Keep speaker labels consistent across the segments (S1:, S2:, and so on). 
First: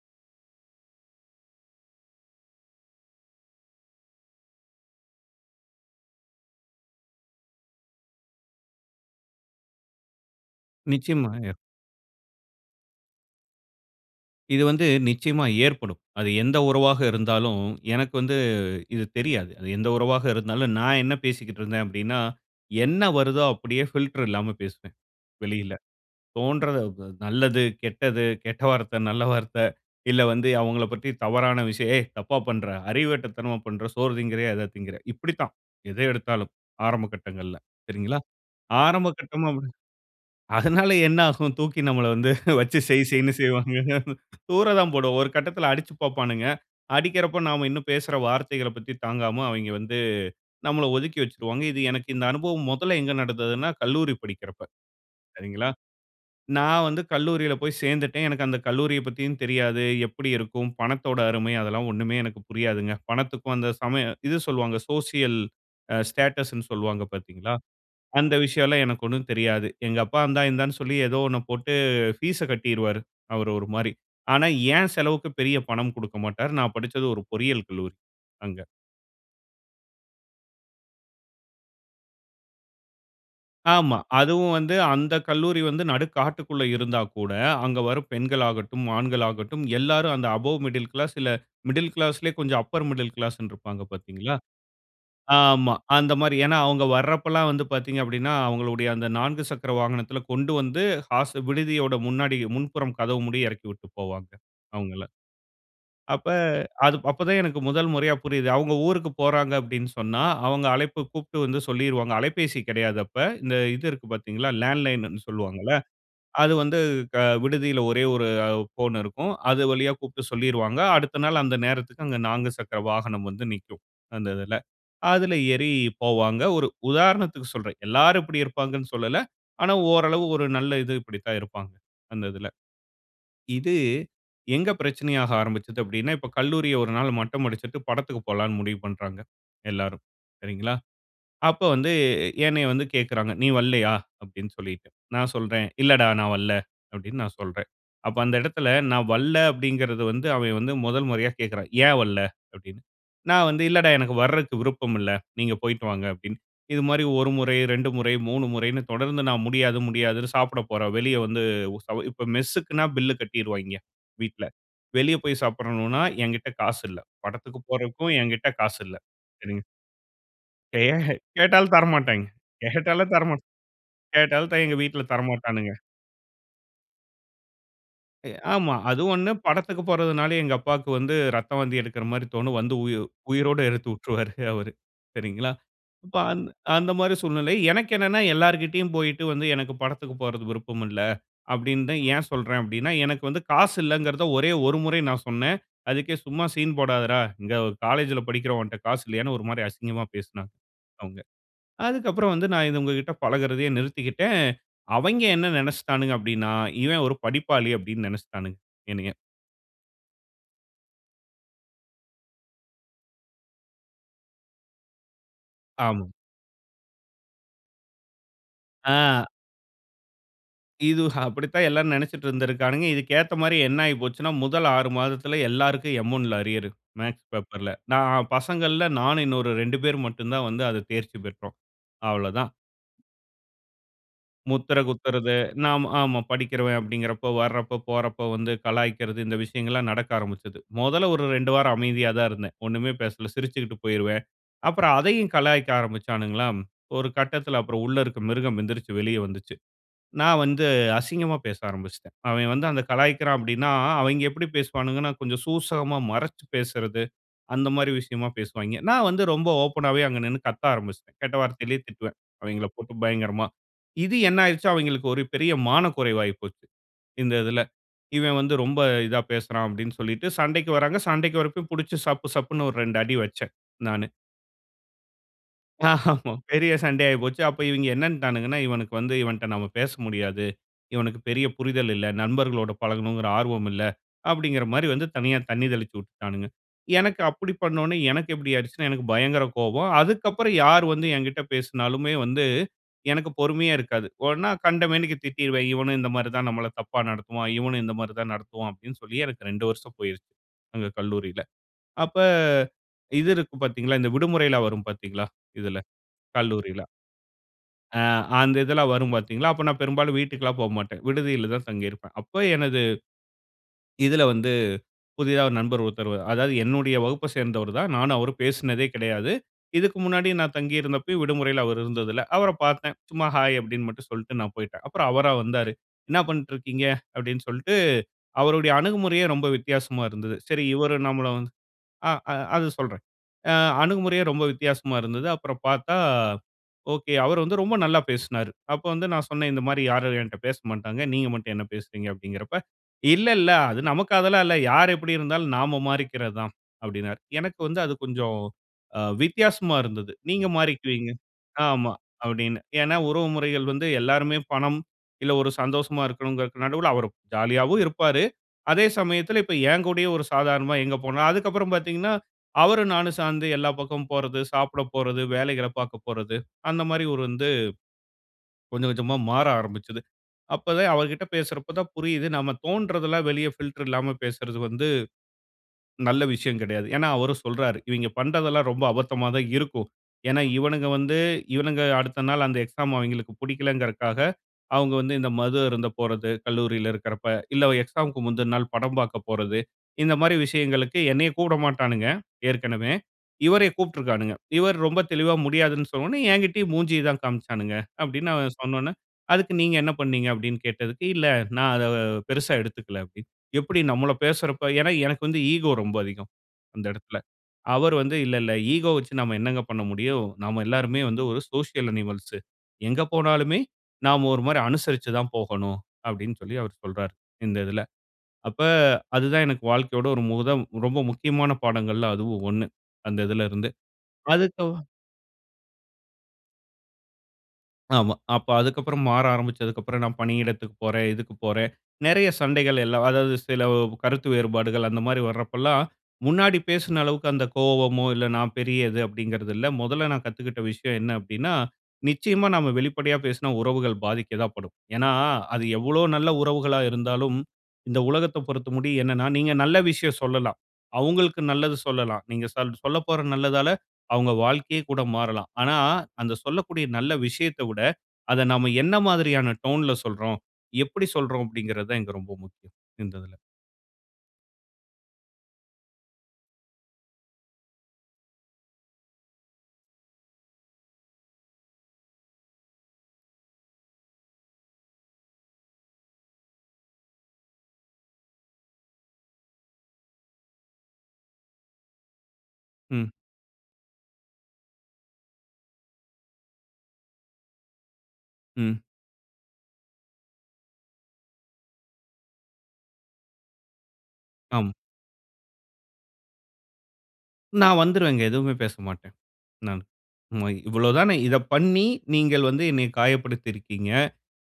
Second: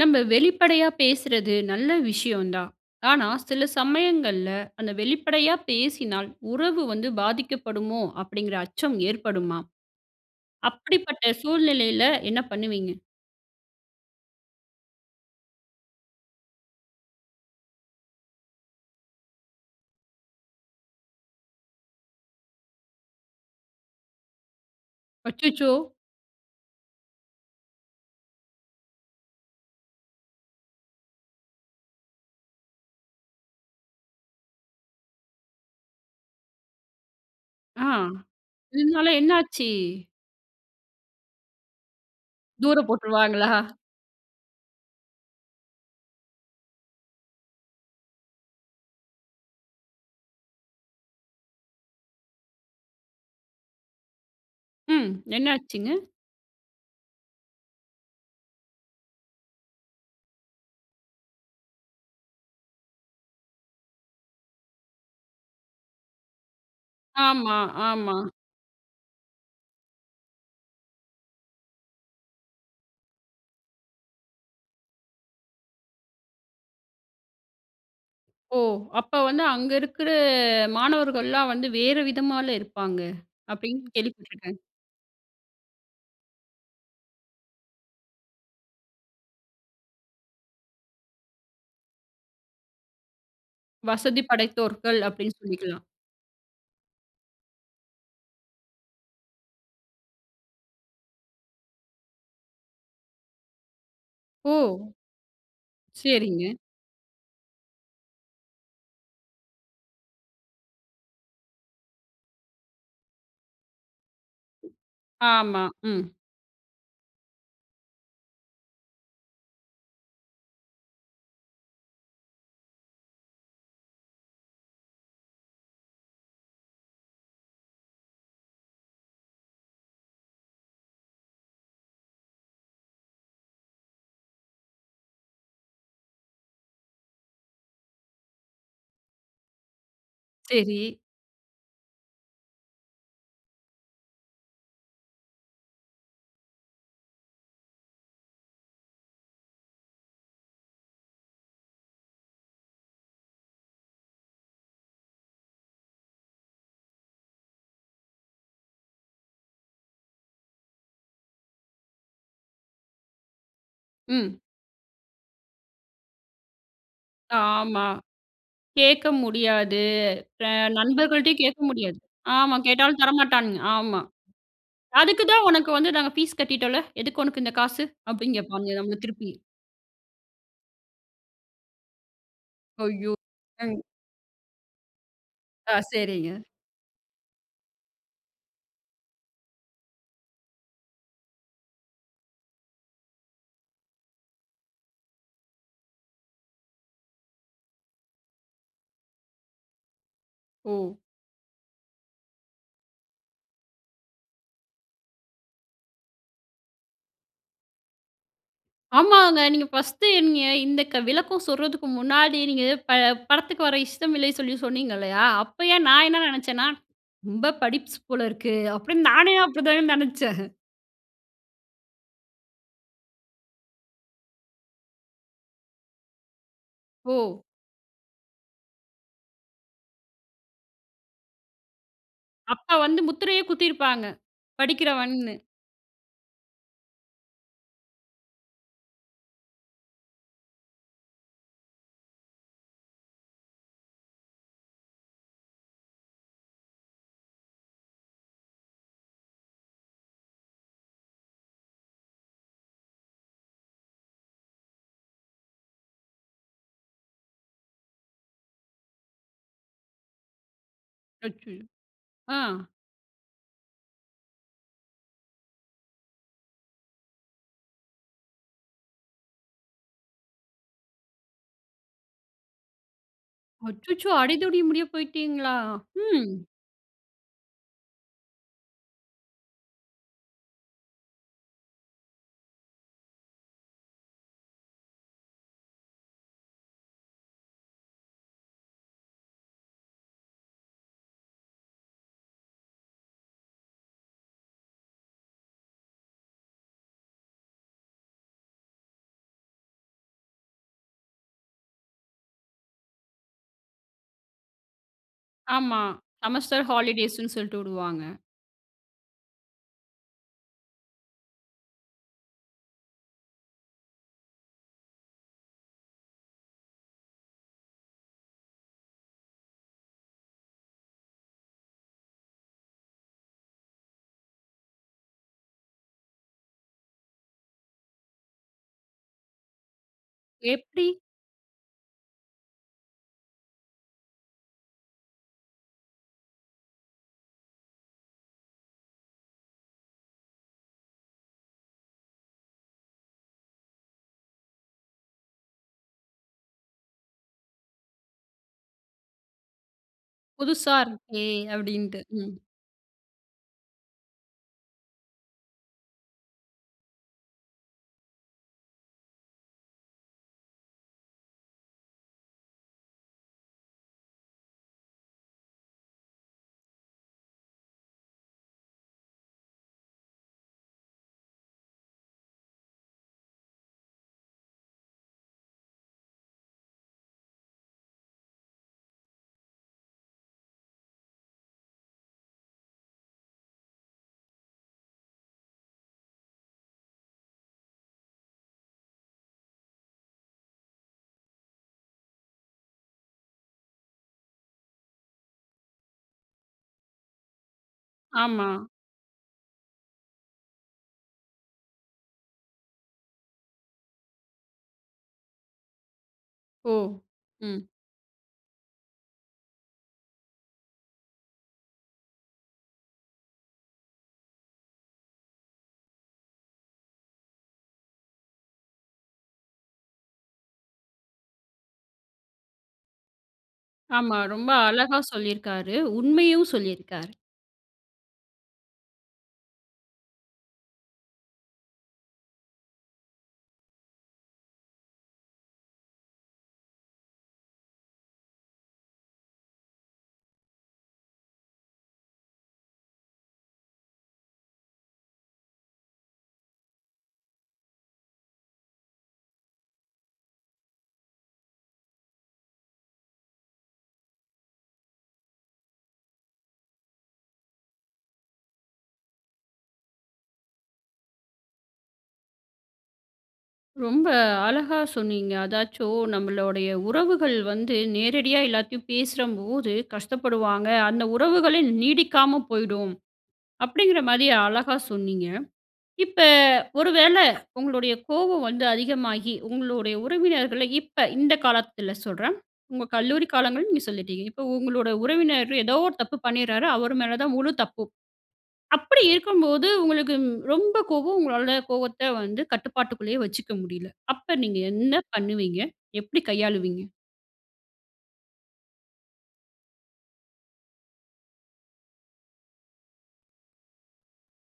S1: நம்ம வெளிப்படையா பேசுறது நல்ல விஷயம் தான். ஆனா, "சில சமயங்கள்ல அந்த வெளிப்படையா பேசினால், உறவு வந்து பாதிக்கப்படுமோ?" அப்படிங்கிற அச்சம் ஏற்படுமா? அப்படிப்பட்ட
S2: நிச்சயமாங்க.
S1: சூழ்நிலையில என்ன பண்ணுவீங்க?
S2: இது வந்து நிச்சயமா ஏற்படும். அது எந்த உறவாக இருந்தாலும் எனக்கு வந்து இது தெரியாது. அது எந்த உறவாக இருந்தாலும், நான் என்ன பேசிக்கிட்டு இருந்தேன் அப்படின்னா, என்ன வருதோ அப்படியே ஃபில்டர் இல்லாம பேசுவேன்,
S1: அச்சச்சோ!
S2: வெளியில. தோன்றத வ நல்லது, கெட்டது, கெட்ட வார்த்தை, நல்ல வார்த்தை, இல்லை வந்து அவங்களைப் பத்தி தவறான விஷயம். "ஏய் தப்பா பண்ற, அறிவு கெட்ட தனமா பண்ற, சோறு திங்கிறியா, எதை தின்கிற?" இப்படித்தான் எதை எடுத்தாலும் ஆரம்ப கட்டங்கள்ல,
S1: ஆ!
S2: சரிங்களா? ஆரம்ப
S1: இதனால
S2: கட்டமா
S1: என்னாச்சு?
S2: [unintelligible] அதனால என்ன ஆகும்? தூக்கி நம்மளை வந்து வச்சு
S1: தூர
S2: செய் செய்னு
S1: போட்டுருவாங்களா?
S2: செய்வாங்கங்க. தூர தான் போடுவோம். ஒரு கட்டத்தில அடிச்சுப் பார்ப்பானுங்க. அடிக்கிறப்ப நாம இன்னும் பேசுற வார்த்தைகளைப் பத்தி தாங்காம, அவைங்க வந்து நம்மள ஒதுக்கி வச்சுருவாங்க. இது எனக்கு இந்த அனுபவம் மொதல்ல எங்க நடந்ததுன்னா, கல்லூரி படிக்குறப்ப.
S1: ம்.
S2: சரிங்களா?
S1: என்னாச்சுங்க?
S2: நான் வந்து கல்லூரியில போய் சேர்ந்துட்டேன். எனக்கு அந்த கல்லூரியப்பத்தியும் தெரியாது. எப்படி இருக்கும்? பணத்தோட அருமை அதெல்லாம் ஒன்னுமே எனக்கு புரியாதுங்க. பணத்துக்கும் அந்த சமயம் இது சொல்லுவாங்க சோசியல் அ ஸ்டேட்டஸ் ன்னு சொல்லுவாங்க பார்த்தீங்களா?
S1: ஆமா, ஆமா.
S2: அந்த விஷயம் எல்லாம் எனக்கு ஒண்ணும் தெரியாது. எங்க அப்பா இந்தா, இந்தான்னு சொல்லி, ஏதோ ஒண்ண போட்டு ஃபீஸ்ஸ கட்டிருவாரு. அவர் ஒரு மாரி. ஆனா என் செலவுக்கு பெரிய பணம் குடுக்கமாட்டார். நான் படிச்சது ஒரு பொறியியல் கல்லூரி
S1: ஓ!
S2: அங்க.
S1: அப்ப வந்து, "அங்க இருக்கிற மாணவர்கள்லாம் வந்து வேறு விதமால்ல இருப்பாங்க." அப்படின்னு
S2: ஆமா. அதுவும்
S1: கேள்விப்பட்டிருக்கேன்.
S2: வந்து அந்த கல்லூரி வந்து நடுக்காட்டுக்குள்ள இருந்தா கூட, அங்க வரும் பெண்கள் ஆகட்டும், ஆண்கள் ஆகட்டும் எல்லாரும் அந்த அபௌவ் மிடில் கிளாஸ், இல்லை மிடில் கிளாஸ்லயே கொஞ்சம் அப்பர் மிடில் கிளாஸ் ன்னு இருப்பாங்க,
S1: "வசதி
S2: பார்த்தீங்களா?
S1: படைத்தோர்கள்" அப்படின்னு
S2: ஆமா,
S1: சொல்லிக்கலாம்.
S2: அந்த மாரி. ஏன்னா அவங்க வர்றப்பலாம் வந்து பார்த்தீங்க அப்படின்னா, அவங்களுடைய அந்த 4 சக்கர வாகனத்தில கொண்டு வந்து, ஹாஸ்டல் விடுதியோட முன்னாடி முன்புறம் கதவு முடிய இறக்கி விட்டு போவாங்க
S1: ஓ!
S2: அவங்கள. அப்ப
S1: சரிங்க.
S2: அது அப்ப தான் எனக்கு முதல் முறையா புரியுது. அவங்க ஊருக்கு போறாங்க அப்படின்னு சொன்னா, அவங்க அழைப்பு கூப்பிட்டு வந்து சொல்லிருவாங்க. அலைபேசி கிடையாது அப்ப. இந்த இது இருக்கு பார்த்தீங்களா, லேண்ட்லைன்னுன்னு
S1: ஆமா,
S2: சொல்லுவாங்கல?
S1: ம்.
S2: அது வந்து க விடுதியில ஒரே 1 அ ஃபோன் இருக்கும். அது வழியா கூப்பிட்டு சொல்லிருவாங்க. அடுத்த நாள் அந்த நேரத்துக்கு அங்க 4 சக்கர வாகனம் வந்து நிக்கும் அந்த இதில. அதில ஏறி போவாங்க. ஒரு உதாரணத்துக்கு சொல்றேன், எல்லாரும் இப்படி இருப்பாங்கன்னு சொல்லல. ஆனா ஓரளவு ஒரு நல்ல இது இப்படித்தான் இருப்பாங்க, அந்த இதில. இது எங்க பிரச்சனையாக ஆரம்பிச்சுது அப்படின்னா, இப்ப கல்லூரியை 1 நாள் மட்டம் அடிச்சுட்டு படத்துக்கு போலாம்னு முடிவு பண்றாங்க எல்லோரும், சரிங்களா?
S1: சரி.
S2: அப்போ வந்து என்னைய வந்து கேட்கிறாங்க, "நீ வரல்லையா?" அப்படின்னு சொல்லிட்டு. நான் சொல்றேன், "இல்லைடா நான் வரல." அப்படின்னு நான் சொல்றேன். அப்போ அந்த இடத்தில, "நான் வரல" அப்படிங்கிறது வந்து அவன் வந்து முதல் முறையா கேட்கிறான், "ஏன் வரல?' அப்படின்னு. நான் வந்து, "இல்லைடா எனக்கு வர்றதுக்கு விருப்பம் இல்ல. நீங்க போய்ட்டு வாங்க" அப்படின்னு. இது மாரி 1 முறை, 2 முறை, 3 முறைன்னு தொடர்ந்து நான் முடியாது, முடியாதுன்னு சாப்பிட போறேன், வெளிய வந்து உ சவ இப்ப மெஸ்ஸுக்குன்னா பில்ல கட்டிருவாய்ங்க,
S1: ம்.
S2: வீட்ல. வெளிய போய் சாப்பிடணும்னா என்கிட்ட காசு இல்லை. படத்துக்கு
S1: ஆமா.
S2: போறதுக்கும் என்கிட்ட காசு இல்லை.
S1: கேட்க
S2: சரிங்
S1: முடியாது. ஃப்ர
S2: கே
S1: நண்பர்கள்ட்டயும் கேட்க
S2: கேட்டாலும்
S1: முடியாது.
S2: தரமாட்டாய்ங்க.
S1: ஆமா கேட்டாலும்
S2: கேட்டாலும் தரமாட்
S1: தரமாட்டானுங்க. ஆமா.
S2: கேட்டாலும் த எங்க வீட்டில
S1: "அதுக்கு தான் உனக்கு
S2: தரமாட்டானுங்க.
S1: வந்து நாங்க ஃபீஸ் கட்டிட்டோம்ல. எதுக்கு உனக்கு இந்த காசு?"
S2: எ
S1: அப்படின்னு கேட்பாங்க,
S2: ஆமா.
S1: நம்மள
S2: அது
S1: திருப்பி.
S2: ஒண்ணு. படத்துக்கு போறதுனாலும் எங்க அப்பாக்கு வந்து இரத்த வாந்தி எடுக்கிற மாரி தோணும். வந்து உயி
S1: அய்யோ!
S2: உயிரோட
S1: [unintelligible]
S2: எடுத்து வுட்டுருவாரு அவர், சரிங்களா?
S1: ஆ,
S2: இப்ப
S1: சரிங்க.
S2: அந் அந்த மாரி சூழ்நிலை. எனக்கு என்னன்னா எல்லார்கிட்டயும் போய்ட்டு வந்து, "எனக்கு படத்துக்கு போறதுக்கு விருப்பம் இல்லை." அப்படின்னு தான் ஏன் சொல்றேன் அப்படின்னா, எனக்கு வந்து காசு இல்லைங்கிறதை ஒரே 1 முறை நான் சொன்னேன். அதுக்கே சும்மா சீன் போடாதடா. இங்க காலேஜ்ல படிக்கிற உன்ட்ட காசு இல்லையான்னு ஒரு மாரி அசிங்கமாக பேசினாங்க,
S1: ஓ!
S2: அவங்க. அதுக்கு அப்பறம் வந்து நான் இத உங்ககிட்ட பழகுறதையே நிறுத்திக்கிட்டேன். அவைங்க என்ன நெனைச்சிட்டானுங்க அப்படின்னா, "இவன் ஒரு படிப்பாளி" அப்படின்னு நெனைச்சிட்டானுங்க, என்னய.
S1: ஆமாங்க. நீங்க 1 நீங்க இந்த க விளக்கம் சொல்றதுக்கு முன்னாடி, நீங்க ப படத்துக்கு வர இஷ்டம் இல்லை சொல்லி சொன்னீங்கல்லையா? அப்பயே
S2: ஆமா.
S1: நான் என்ன நெனைச்சேன்னா, "ரொம்ப படிப்ஸ் போல இருக்கு." அப்படின்னு
S2: ஆ.
S1: நானே அப்படி தாங்க நினைச்சேன்.
S2: இது அப்படித்தான் எல்லாரும் நெனைச்சுட்டு இருந்திருக்கானுங்க. இதுக்கு ஏத்த மாரி என்ன ஆயிப்போச்சுன்னா, முதல் 6 மாதத்துல எல்லாருக்கும் எம் 1ல அரியரு, மேக்ஸ்
S1: ஓ!
S2: பேப்பர்ல. நான் பசங்கள்ல, நானும் இன்னொரு 2 பேர் மட்டும் தான் வந்து அதை தேர்ச்சி பெற்றோம். அவ்வளோ தான்.
S1: அப்பா வந்து முத்திரையே குத்திருப்பாங்க,
S2: முத்திரை குத்துறது,
S1: படிக்கிறவன்னு!
S2: நாம் ஆமா. படிக்கிறவன் அப்படிங்குறப்போ, வர்றப்ப போறப்ப வந்து கலாய்க்கிறது, இந்த விஷயங்கள்லாம் நடக்க ஆரம்பிச்சுது. முதல்ல ஒரு 2 வாரம் அமைதியா தான் இருந்தேன், ஒண்ணுமே பேசல. சிரிச்சுகிட்டு போயிருவேன். அப்பறம் அதையும் கலாய்க்க ஆரம்பிச்சானுங்களா, ஒரு கட்டத்தில அப்பறம் உள்ள இருக்க மிருகம் எந்திரிச்சு வெளிய வந்துச்சு. நான் வந்து அசிங்கமா பேச ஆரம்பிச்சுட்டேன். அவன் வந்து அந்த கலாய்க்கிறான் அப்படின்னா, அவைங்க எப்படி பேசுவானுங்கனா, கொஞ்சம் சூசகமாக மறைச்சு பேசுறது, அந்த மாரி விஷயமா பேசுவாய்ங்க. நான் வந்து ரொம்ப ஓப்பனாவே அங்க நின்னு கத்த ஆரம்பிச்சுட்டேன். கெட்ட
S1: அச்சோ!
S2: வார்த்தையிலேயே திட்டுவேன்,
S1: ஆ.
S2: அவைங்களைப் போட்டு பயங்கரமா. இது என்ன ஆயிருச்சு? அவைங்களுக்கு ஒரு பெரிய மான குறைவு ஆயி போச்சு, இந்த இதில. "இவன் வந்து ரொம்ப இதா பேசுறான்" அப்படின்னு சொல்லிட்டு சண்டைக்கு வர்றாங்க. சண்டைக்கு வர்றப்பயும் புடிச்சு சப்பு, சப்புனு ஒரு 2 அடி வச்சேன், நானு.
S1: அச்சச்சோ! அடிதடி முடிய போயிட்டீங்களா? ம்.
S2: ஆமா. பெரிய சண்டை ஆயிப்போச்சு. அப்ப இவைங்க என்னன்ட்டானுங்கன்னா, "இவனுக்கு வந்து இவன்ட்ட நாம பேச முடியாது. இவனுக்கு பெரிய புரிதல் இல்ல. நண்பர்களோடு பழகணுங்கிற ஆர்வம் இல்ல." அப்படிங்கிற மாரி வந்து தனியா தண்ணி தெளிச்சு விட்டுட்டாணுங்க. எனக்கு அப்படி பண்ண ஒன்னே எனக்கு எப்படி ஆயிடுச்சுன்னா, எனக்கு பயங்கர கோவம். அதுக்கப்பறம் யார் வந்து என்கிட்ட பேசுனாலுமே வந்து எனக்கு பொறுமையே இருக்காது. உடனே கண்ட மேனிக்கு திட்டிடுருவேன். "இவனும் இந்த மாரி தான் நம்மள தப்பா நடத்துவான். இவனும் இந்த மாரி தான் நடத்துவான்." அப்படின்னு சொல்லி எனக்கு 2 வருஷம் போயிருச்சு, அங்க கல்லூரியில. அப்ப இது இருக்கும் பார்த்தீங்களா, இந்த விடுமுறைல்லாம் வரும் பார்த்தீங்களா, இதுல
S1: ஆமா. செமஸ்டர்
S2: கல்லூரியில.
S1: ஹாலிடேஸ் ன்னு சொல்லிட்டு
S2: ஆ
S1: விடுவாங்க.
S2: அந்த இதெல்லாம் வரும் பார்த்தீங்களா, அப்ப நான் பெரும்பாலும் வீட்டுக்கெல்லாம் போகமாட்டேன், விடுதியில தான் தங்கியிருப்பேன். அப்ப எனது இதில வந்து, புதிதா ஒரு நண்பர் ஒருத்தர் வ அதாவது என்னுடைய வகுப்பை சேர்ந்தவர் தான். நானும் அவரும் பேசினதே கெடையாது. இதுக்கு முன்னாடி நான் தங்கியிருந்தப்பயும் விடுமுறையில அவர் இருந்ததில்ல. அவரைப் பார்த்தேன். சும்மா, "ஹாய்" அப்படின்னு மட்டும் சொல்லிட்டு நான் போய்ட்டேன். அப்பறம் அவரா வந்தாரு, "என்னா பண்ணிட்டு இருக்கீங்க?" அப்படின்னு சொல்லிட்டு, அவருடைய அணுகுமுறையே ரொம்ப வித்தியாசமா இருந்தது. சரி
S1: எப்டி?
S2: இவரும் நம்மளு வ ஆ அ அது சொல்றேன். அ அணுகுமுறையே ரொம்ப வித்தியாசமா இருந்தது. அப்பறம் பார்த்தா, ஓகே, அவர் வந்து ரொம்ப நல்லா பேசினாரு. அப்ப வந்து நான் சொன்னேன், "இந்த மாரி யாரும் என்ட்ட பேசமாட்டாங்க. நீங்க மட்டும் என்ன பேசுறீங்க?" அப்படிங்கிறப்ப, "இல்ல, இல்ல. அது நமக்கு அதெல்லாம் இல்ல. யார் எப்படி இருந்தாலும் நாம மாறிக்கிறது தான்" அப்படின்னார். எனக்கு வந்து அது கொஞ்சம் அ வித்தியாசமா இருந்தது. "நீங்க
S1: "புதுசா
S2: மாறிக்குவீங்க
S1: இருக்கே"
S2: ஆமா."
S1: அப்படின்னுட்டு. ம்.
S2: அப்படின்னு. ஏன்னா, உறவு முறைகள் வந்து எல்லாருமே பணம், இல்ல ஒரு சந்தோஷமா இருக்கணும்ங்கிறதுக்கு நடுவுல அவர் ஜாலியாவும் இருப்பாரு, அதே சமயத்தில, இப்ப என் கூடயும் ஒரு சாதாரணமா எங்க போனா அதுக்கப்பறம் பார்த்தீங்கன்னா, அவரும் நானும் சேர்ந்து எல்லா பக்கமும் போறது, சாப்பிட போறது, வேலைகளை பார்க்க போறது அந்த மாரி ஒரு வந்து கொஞ்சம் கொஞ்சமா மாற ஆரம்பிச்சது. அப்பவே அவர்கிட்ட பேசுறப்ப தான் புரியுது, நாம தோன்றதெல்லாம் வெளிய ஃபில்டர் இல்லாம பேசுறது வந்து நல்ல விஷயம் கெடையாது. ஏன்னா அவரும் சொல்றாரு, "இவைங்க பண்றதெல்லாம் ரொம்ப அபத்தமா தான் இருக்கும். ஏன்னா இவனுங்க வந்து இவனுங்க அடுத்த நாள் அந்த எக்ஸாம் அவைங்களுக்கு புடிக்கலங்கறதுக்காக, அவங்க வந்து இந்த மது அருந்த போறது கல்லூரியில இருக்கிறப்ப, இல்ல எக்ஸாம்க்கு முந்துன நாள் படம் பார்க்க போறது." இந்த மாரி விஷயங்களுக்கு என்னையும் கூப்பிட மாட்டானுங்க, ஏற்கனவே. இவரையும் கூப்பிட்டுருக்கானுங்க. இவர் ரொம்ப தெளிவா முடியாதுன்னு சொன்ன உடனே, "என்கிட்டேயும் மூஞ்சிய தான் காண்பிச்சானுங்க" அப்படின்னு
S1: ஆமா.
S2: அவன் சொன்ன உடனே, "அதுக்கு நீங்க என்ன பண்ணினீங்க?" அப்படின்னு கேட்டதுக்கு, "இல்ல நான் அதை பெரிசா எடுத்துக்கல" அப்படின்னு. எப்படி நம்மள பேசுறப்ப? ஏன்னா எனக்கு வந்து ஈகோ ரொம்ப அதிகம்,
S1: ஓ!
S2: அந்த இடத்துல.
S1: ம்.
S2: அவர் வந்து, "இல்ல இல்ல, ஈகோ வைச்சு நம்ம என்னங்க பண்ண முடியும்? நம்ம எல்லோருமே வந்து ஒரு சோசியல் அனிமல்ஸ். எங்க போனாலுமே நாம ஒரு மாரி அனுசரிச்சு தான் போகணும்." அப்படின்னு சொல்லி அவர் சொல்றார், இந்த இதில. அப்ப அது தான் எனக்கு வாழ்க்கையோட ஒரு முதல், ரொம்ப முக்கியமான பாடங்கள்ல அதுவும் 1, அந்த இதில இருந்து.
S1: ஆமா ரொம்ப
S2: அதுக்கு அவ
S1: அழகா சொல்லியிருக்காரு. உண்மையும் சொல்லியிருக்காரு.
S2: ஆமா, அப்ப அதுக்கப்பறம் மாற ஆரம்பிச்சதுக்கப்புறம் நான் பணியிடத்துக்கு போறேன், இதுக்கு போறேன். நெறைய சண்டைகள் எல்லாம் அதாவது சில கருத்து வேறுபாடுகள் அந்த மாரி வர்றப்பல்லாம், முன்னாடி பேசுன அளவுக்கு அந்த கோவமோ, இல்ல, நான் பெரியது அப்படிங்கறது இல்ல. முதல்ல நான் கத்துக்கிட்ட விஷயம் என்ன அப்டின்னா, நிச்சயமா நாம வெளிப்படையா பேசுனா உறவுகள் பாதிக்கதான் படும். ஏன்னா, அது எவ்வளோ நல்ல உறவுகளா இருந்தாலும், இந்த உலகத்த பொறுத்த வரைக்கும் என்னன்னா, நீங்க நல்ல விஷயம் சொல்லலாம். அவுங்களுக்கு நல்லது சொல்லலாம். நீங்க சொல் சொல்லப்போற நல்லதால அவுங்க வாழ்க்கையே கூட மாறலாம். ஆனா, அந்த சொல்லக்கூடிய நல்ல விஷயத்த விட, அத நாம என்ன மாதிரியான டோன்ல சொல்றோம்? எப்படி சொல்றோம்? அப்டிங்கறதுதான் இங்க ரொம்ப முக்கியம் இந்ததுல.
S1: ரொம்ப அழகா சொன்னீங்க. அதாச்சும் நம்மளுடைய உறவுகள் வந்து நேரடியா எல்லாத்தையும் பேசும்போது கஷ்டப்படுவாங்க. அந்த உறவுகளே நீடிக்காம போயுடும். அப்படிங்கற மாரி அழகா சொன்னீங்க. இப்ப ஒரு வேளை உங்களுடைய கோபம் வந்து அதிகமாகி, உங்களுடைய உறவினர்கள இப்ப இந்த காலத்துல சொல்றேன். உங்க
S2: ம்.
S1: கல்லூரி காலங்கள் நீங்க சொல்லிட்டீங்க. இப்ப உங்களோட உறவினரோ ஏதோ ஒரு தப்பு பண்ணிறாரு. அவரு மேல தான் முழு தப்பும்.
S2: ம்.
S1: அப்படி இருக்கும் போது உங்களுக்கு ம் ரொம்ப கோவம். உங்களால கோவத்த வந்து கட்டுப்பாட்டுக்குள்ளயே வச்சுக்க முடியல. அப்ப நீங்க
S2: ஆமா.
S1: என்ன பண்ணுவீங்க? எப்படி கையாளுவீங்க?
S2: நான் வந்துருவேங்க. எதுவுமே பேச மாட்டேன். நானு. ம இவ்வளவுதானே, இத பண்ணி, நீங்கள் வந்து என்னை காயப்படுத்தி இருக்கீங்க!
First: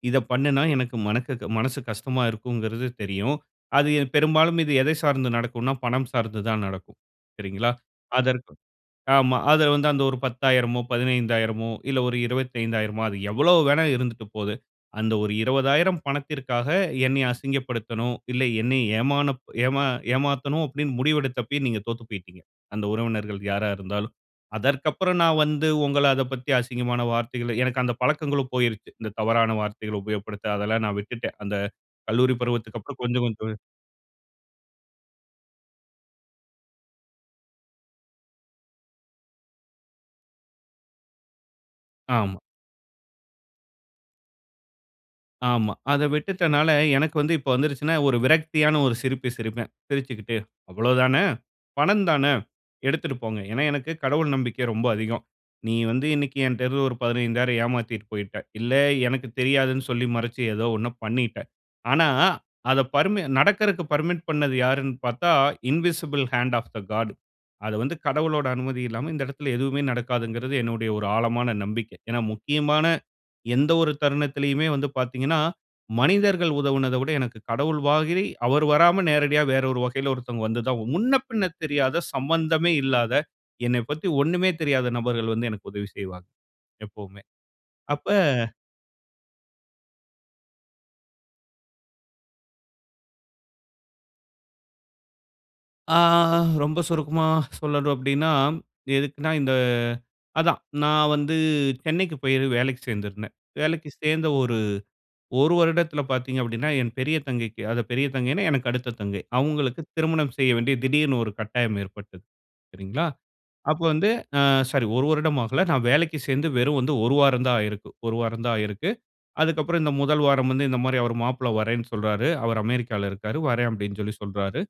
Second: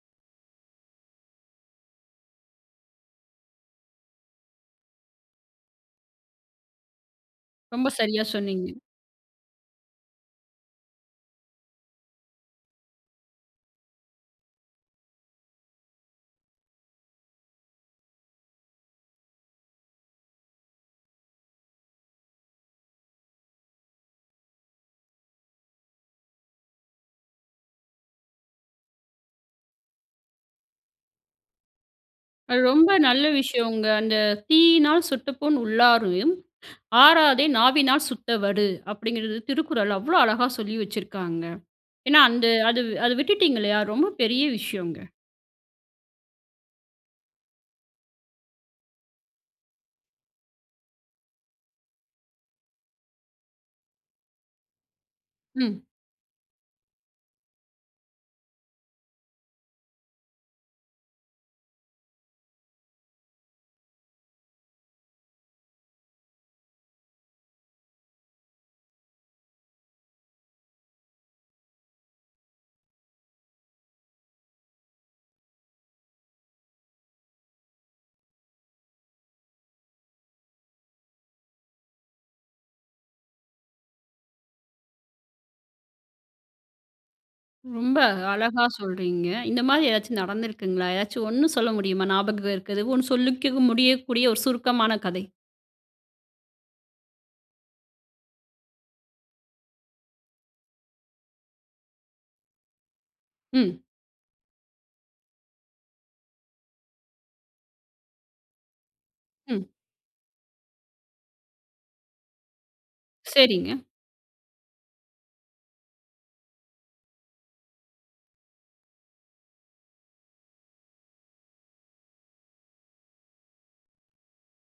S2: இத பண்ணுனா எனக்கு மனக் மனசு கஷ்டமா இருக்குங்கிறது தெரியும். அது பெரும்பாலும் இது எதை சார்ந்து நடக்கும்ன்னா, பணம் சார்ந்து தான் நடக்கும். சரிங்களா?
S1: ரொம்ப சரியா
S2: அதற்கு
S1: சொன்னீங்க.
S2: ஆமா அத வந்து அந்த ஒரு 10,000, 15,000, இல்ல ஒரு 25,000, அது எவ்ளோ வேணா இருந்துட்டு போது. அந்த ஒரு 20,000 பணத்திற்காக, என்னய அசிங்கப்படுத்தணும். இல்ல என்னை ஏமான ஏமா ஏமாத்தணும் அப்டின்னு முடிவெடுத்தப்பவே நீங்க தோத்து போயிட்டீங்க. அந்த உறவினர்கள் யாரா இருந்தாலும். அதற்கப்புறம் நான் வந்து உங்கள அதப்பத்தி அசிங்கமான வார்த்தைகள, எனக்கு அந்த பழக்கங்களும் போயிருச்சு. இந்த தவறான வார்த்தைகள் உபயோகப்படுத்த, அதெல்லாம் நான் விட்டுட்டேன். அந்த கல்லூரி
S1: அது ரொம்ப
S2: பருவத்துக்கப்புறம்
S1: நல்ல
S2: கொஞ்சம் கொஞ்ச
S1: விஷயம்ங்க. அந்த "தீயினால் சுட்டப்புண் உள்ளாறும், ஆறாதே நாவினால் சுட்ட வடு." அப்டிங்கிறது "திருக்குறள்." அவ்ளோ அழகா சொல்லி வச்சிருக்காங்க. ஏன்னா
S2: ஆமா.
S1: அந்த அது அத விட்டுடீங்கில்லியா ரொம்ப பெரிய விஷயம்ங்க.
S2: ஆமா, அத விட்டுட்டனால எனக்கு வந்து இப்ப வந்துருச்சுன்னா, ஒரு விரக்தியான ஒரு சிரிப்பு சிரிப்பேன். சிரிச்சுகிட்டு, அவ்வளவுதான? பணம் தான? எடுத்துட்டு போங்க. ஏன்னா எனக்கு கடவுள் நம்பிக்கை ரொம்ப அதிகம். நீ
S1: ம்
S2: வந்து இன்னைக்கு என்ட்ட இருந்து ஒரு 15,000 ஏமாத்திட்டு போயிட்ட. இல்ல எனக்கு தெரியாதுன்னு சொல்லி மறச்சு, ஏதோ ஒண்ண பண்ணிட்ட. ஆனா அத பர்ம நடக்குறதுக்கு பர்மிட் பண்ணது யாருன்னு பார்த்தா invisible hand of the God. அத வந்து கடவுளோட அனுமதி இல்லாம இந்த இடத்துல எதுவுமே நடக்காதுங்கிறது என்னுடைய ஒரு ஆழமான நம்பிக்க. ஏன்னா முக்கியமான எந்த ஒரு தருணத்துலயுமே வந்து பார்த்தீங்கன்னா, மனிதர்கள் உதவுனத விட எனக்கு கடவுள் மாதிரி அவர் வராம நேரடியா வேறொரு வழியில ஒருத்தவங்க வந்துதான் முன்ன பின்ன தெரியாத, சம்மந்தமே இல்லாத, என்னை பத்தி ஒண்ணுமே தெரியாத நபர்கள் வந்து எனக்கு உதவி செய்வாங்க! எப்பவுமே.
S1: ரொம்ப
S2: அப்ப
S1: அழகா சொல்றீங்க. இந்த மாரி எதாச்சும் நடந்திருக்குங்களா? ஏதாச்சும் 1 சொல்ல முடியுமா? ஞாபகம் இருக்கது. 1 சொல்லிக்க முடியக்கூடிய ஒரு சுருக்கமான கதை.
S2: ஆ ரொம்ப சுருக்கமா சொல்லணும் அப்டின்னா, எதுக்குனா இந்த அதான், நான் வந்து சென்னைக்கு போயி வேலைக்கு சேர்ந்திருந்தேன்.
S1: ம்.
S2: வேலைக்கு சேர்ந்த ஒரு, 1 வருடத்துல பாத்தீங்க அப்டின்னா, என் பெரிய தங்கைக்கு அத பெரிய தங்கைனா, எனக்கு அடுத்த தங்கை
S1: ம்.
S2: அவங்களுக்கு திருமணம் செய்ய வேண்டிய திடீர்னு ஒரு கட்டாயம் ஏற்பட்டது. சரிங்களா,
S1: சரிங்க.
S2: அப்ப வந்து அ சாரி 1 வருடம் ஆகல. நான் வேலைக்கு சேர்ந்து வெறும் வந்து 1 வாரம் தான் ஆயிருக்கும். 1 வாரம் தான் ஆயிருக்கு. அதுக்கப்புறம் இந்த 1 வாரம் வந்து இந்த மாரி அவர் மாப்பிள்ள வர்றேன்னு சொல்றாரு. அவரு அமெரிக்கால இருக்காரு. "வர்றேன்" அப்டின்னு சொல்லி சொல்றாரு.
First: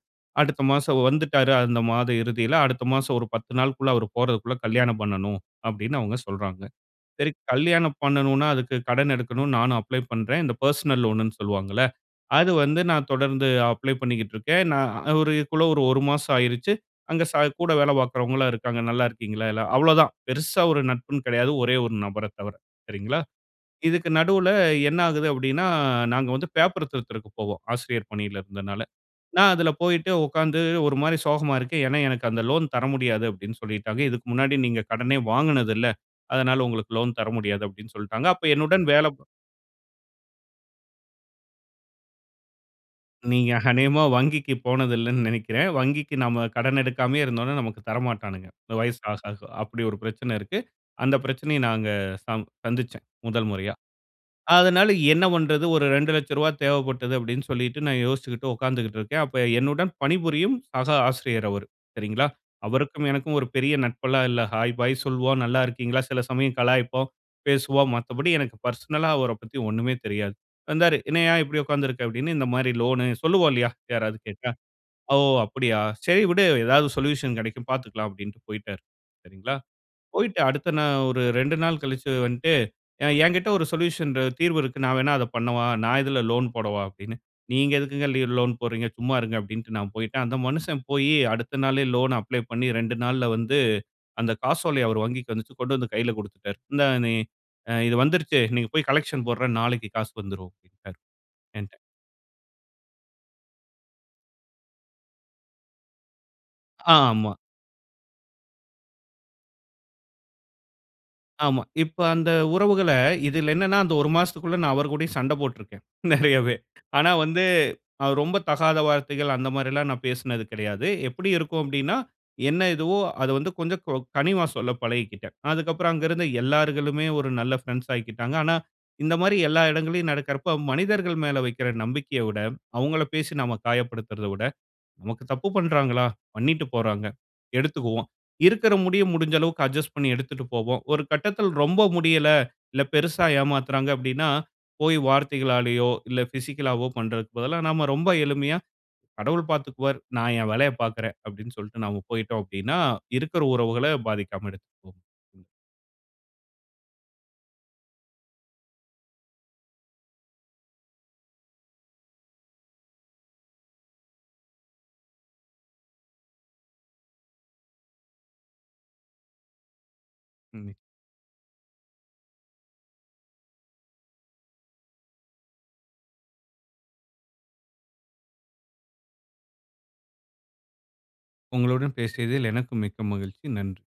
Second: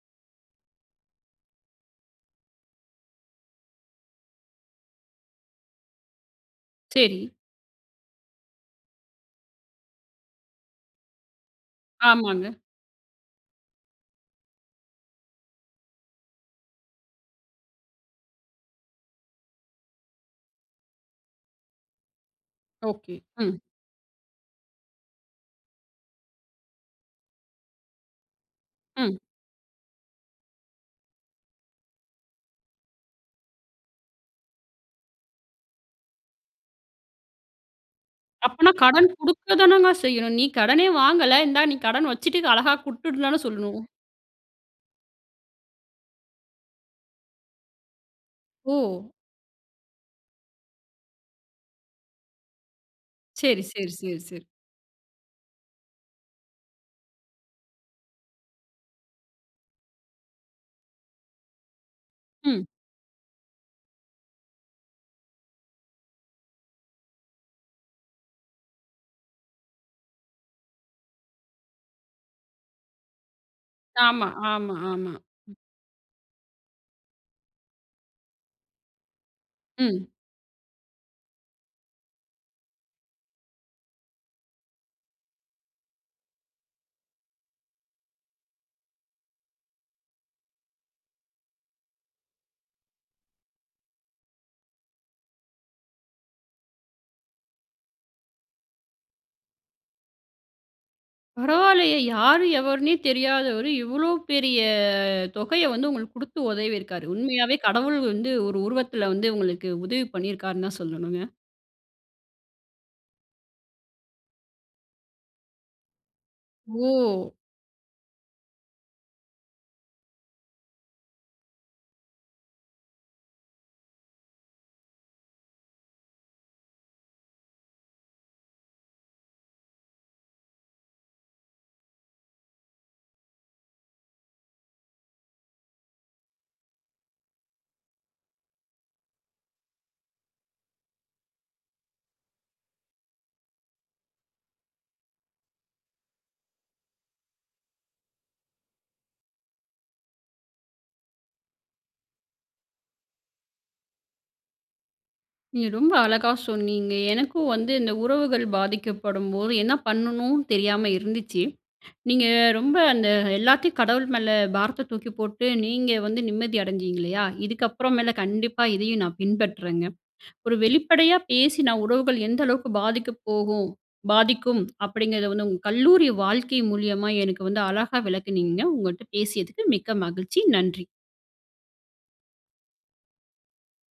S2: அடுத்த மாசம் வந்துட்டாரு. அந்த மாதம் இறுதில, அடுத்த மாசம் ஒரு 10 நாளுக்குள்ள அவரு போறதுகுள்ள கல்யாணம் பண்ணனும். அப்டின்னு அவங்க சொல்றாங்க.
S1: சரி.
S2: சரி கல்யாணம் பண்ணனுன்னா, அதுக்கு கடன் எடுக்கனும். நானும் அப்ளை பண்றேன். இந்த பெர்சனல் லோன்னு சொல்வாங்கல்ல.
S1: ஆமாங்க.
S2: அது வந்து நான் தொடர்ந்து அப்ளை பண்ணிக்கிட்ருக்கேன். நான் அதுக்குள்ள ஒரு 1 மாசம் ஆயிருச்சு. அங்கே ச கூட வேல பார்க்கிறவங்களும் இருக்காங்க. நல்லா இருக்கீங்களா? எல்லா அவ்ளோ தான். பெருசா ஒரு நட்புன்னு கெடையாது, ஒரே ஒரு நபர தவர,
S1: ஓகே.
S2: சரிங்களா.
S1: ம்.
S2: இதுக்கு நடுவுல என்ன ஆகுது அப்டின்னா நாங்க வந்து பேப்பரு திருத்துறதுக்கு போவோம். ஆசிரியர் பணில இருந்தனால.
S1: ம்.
S2: நான் அதுல போயிட்டு உட்காந்து ஒரு மாரி சோகமா இருக்கேன். ஏன்னா எனக்கு அந்த லோன் தர முடியாது அப்டின்னு சொல்லிட்டாங்க. "இதுக்கு முன்னாடி நீங்க கடனே வாங்குனது இல்ல. அதனால உங்களுக்கு லோன் தர முடியாது" அப்படின்னு சொல்டாங்க. அப்ப
S1: அப்பனா
S2: என்னுடன்
S1: கடன்
S2: வேலப்
S1: குடுக்க தானங்க செய்யணும். நீ கடனே வாங்கல, இந்தா நீ கடன் வச்சுட்டு இத அழகா குடுத்துடு தானே
S2: நீங்க
S1: சொல்ணும்.
S2: அநேகமா வங்கிக்கு போனதில்லன்னு நெனைக்கிறேன். வங்கிக்கு நம்ம கடன் எடுக்காமயே இருந்தோன்னா நமக்கு தரமாட்டானுங்க. வயசு
S1: ஓ!
S2: ஆக ஆக அப்படி ஒரு பிரச்சன இருக்கு. அந்த பிரச்சனைய நாங்க ச சந்திச்சேன், முதல்
S1: சரி,
S2: முறையா.
S1: சரி, சரி, சரி.
S2: அதனால என்ன பன்றது ஒரு ரூ.2,00,000 தேவப்பட்டது அப்டின்னு சொல்லிட்டு நான் யோசிச்சுக்கிட்டு உட்காந்துகிட்டு இருக்கேன். அப்ப என்னுடன் பணிபுரியும் சக ஆசிரியர் அவரு. சரிங்களா,
S1: ம்.
S2: அவருக்கும் எனக்கும் ஒரு பெரிய நட்பெலாம் இல்ல. ஹாய், பாய் சொல்வோம். நல்லா இருக்கீங்களா? சில சமயம் கலாய்ப்போம், பேசுவோம், மத்த படி எனக்கு பெர்சனலா அவர பத்தி ஒண்ணுமே தெரியாது. வந்தாரு, என்னயா இப்படி உட்காந்திருக்க அப்படின்னு இந்த மாரி லோனு சொல்லுவோ இல்லயா, யாராவது
S1: ஆமா,
S2: கேட்டா.
S1: ஆமா, ஆமா.
S2: "ஓ!
S1: ம்.
S2: அப்டியா சரி விடு எதாவது சொல்யூஷன் கெடைக்கும் பாத்துக்கலாம்" அப்டின்ட்டு போயிட்டாரு. சரிங்களா,
S1: ம்.
S2: போயிட்டு அடுத்த நா ஒரு 2 நாள் கழிச்சு வன்ட்டு, "ஏன்கிட்ட ஒரு சொல்யூஷன் தீர்வு இருக்கு, நான் வேணா அத பண்ணவா? நான் இதுல லோன் போடவா?" அப்படின்னு. "நீங்க எதுக்குங்க லீ லோன் போடுறீங்க? சும்மா இருங்க" அப்டின்ட்டு நான் போயிட்டேன். அந்த மனுஷன் போயி அடுத்த நாளே லோன் வந்துருச்சு அப்ளை பண்ணி 2 நாள்ல வந்து, அந்த காசோலைய அவர் வங்கிக்கு வந்துச்சு கொண்டு வந்து கைல குடுத்துட்டாரு. "இந்தாங் நீ அ இது வந்துருச்சு. நீங்க போயி கலெக்க்ஷன் போட்ற நாளைக்கு காசு வந்துரும்" அப்டின்ட்டாரு ஏன்ட்ட.
S1: பரவாயில்லையே! யாரு எவர்னே தெரியாதவரு, இவ்ளோ பெரிய தொகைய வந்து உங்களுக்கு குடுத்து உதவியிருக்காரு.
S2: ஆமா.
S1: உண்மையாவே கடவுள் வந்து ஒரு உருவத்துல வந்து, உங்களுக்கு உதவி பண்ணியிருக்காருன்னு தான் சொல்லணுங்க.
S2: ஆமா, இப்ப அந்த உறவுகள, இதுல என்னன்னா அந்த 1 மாசத்துக்குள்ள நான் அவர்கூடையும் சண்டை போட்டுருக்கேன் நெறையவே. ஆனா
S1: ஓ!
S2: வந்து ரொம்ப தகாத வார்த்தைகள் அந்த மாரிலாம் நான் பேசுனது கிடையாது. எப்படி இருக்கும் அப்படின்னா, என்ன இதுவோ அத வந்து கொஞ்சம் கொ கனிவா சொல்ல பழகிக்கிட்டேன். அதுக்கப்புறம் அங்க இருந்த எல்லாருகளுமே ஒரு நல்ல ஃப்ரண்ட்ஸ் ஆய்க்கிட்டாங்க. ஆனா இந்த மாரி எல்லா இடங்களையும் நடக்குறப்ப மனிதர்கள் மேல வைக்கிற நம்பிக்கைய விட, அவங்கள பேசி நாம காயப்படுத்துறத விட, நமக்கு தப்பு பண்றாங்களா? பண்ணிட்டு போறாங்க, எடுத்துக்குவோம். இருக்குற முடிய, முடிஞ்ச அளவுக்கு அட்ஜஸ்ட் பண்ணி எடுத்துட்டு போவோம். ஒரு கட்டத்துல ரொம்ப முடியல, இல்ல பெருசா ஏமாத்துறாங்க அப்டின்னா போய் வார்த்தைகளாலயோ இல்ல பிஸிக்கலாவோ பண்றதுக்கு பதிலா, நாம்ம ரொம்ப எளிமையா கடவுள் பாத்துக்குவார். நான் என் வேலைய பாக்குறேன் அப்டின்னு சொல்ட்டு நாம போயிட்டோம் அப்டின்னா, இருக்குற உறவுகள பாதிக்காம எடுத்துட்டு போக முடியும்.
S1: நீங்க ரொம்ப அழகா சொன்னீங்க. எனக்கும் வந்து, இந்த உறவுகள் பாதிக்கப்படும்போது என்ன பண்ணணுன்னு தெரியாம இருந்துச்சு. நீங்க ரொம்ப அந்த எல்லாத்தையும் கடவுள் மேல, பாரத்த தூக்கி போட்டு நீங்க வந்து நிம்மதி அடைஞ்சீங்க இல்லையா, இதுக்கப்புற மேல கண்டிப்பா இதயும் நான் பின்பற்றேங்க. ஒரு
S2: ம்.
S1: வெளிப்படையா பேசினா உறவுகள் எந்த அளவுக்கு பாதிக்கப் போகும் பாதிக்கும். அப்டிங்கிறத வந்து உங்க, கல்லூரி வாழ்க்கை மூலியமா எனக்கு வந்து அழகா விளக்குனீங்க. உங்கள்ட்ட பேசியதுக்கு மிக்க மகிழ்ச்சி! நன்றி.
S2: உங்களுடன் பேசியதில் எனக்கும் மிக்க மகிழ்ச்சி. நன்றி.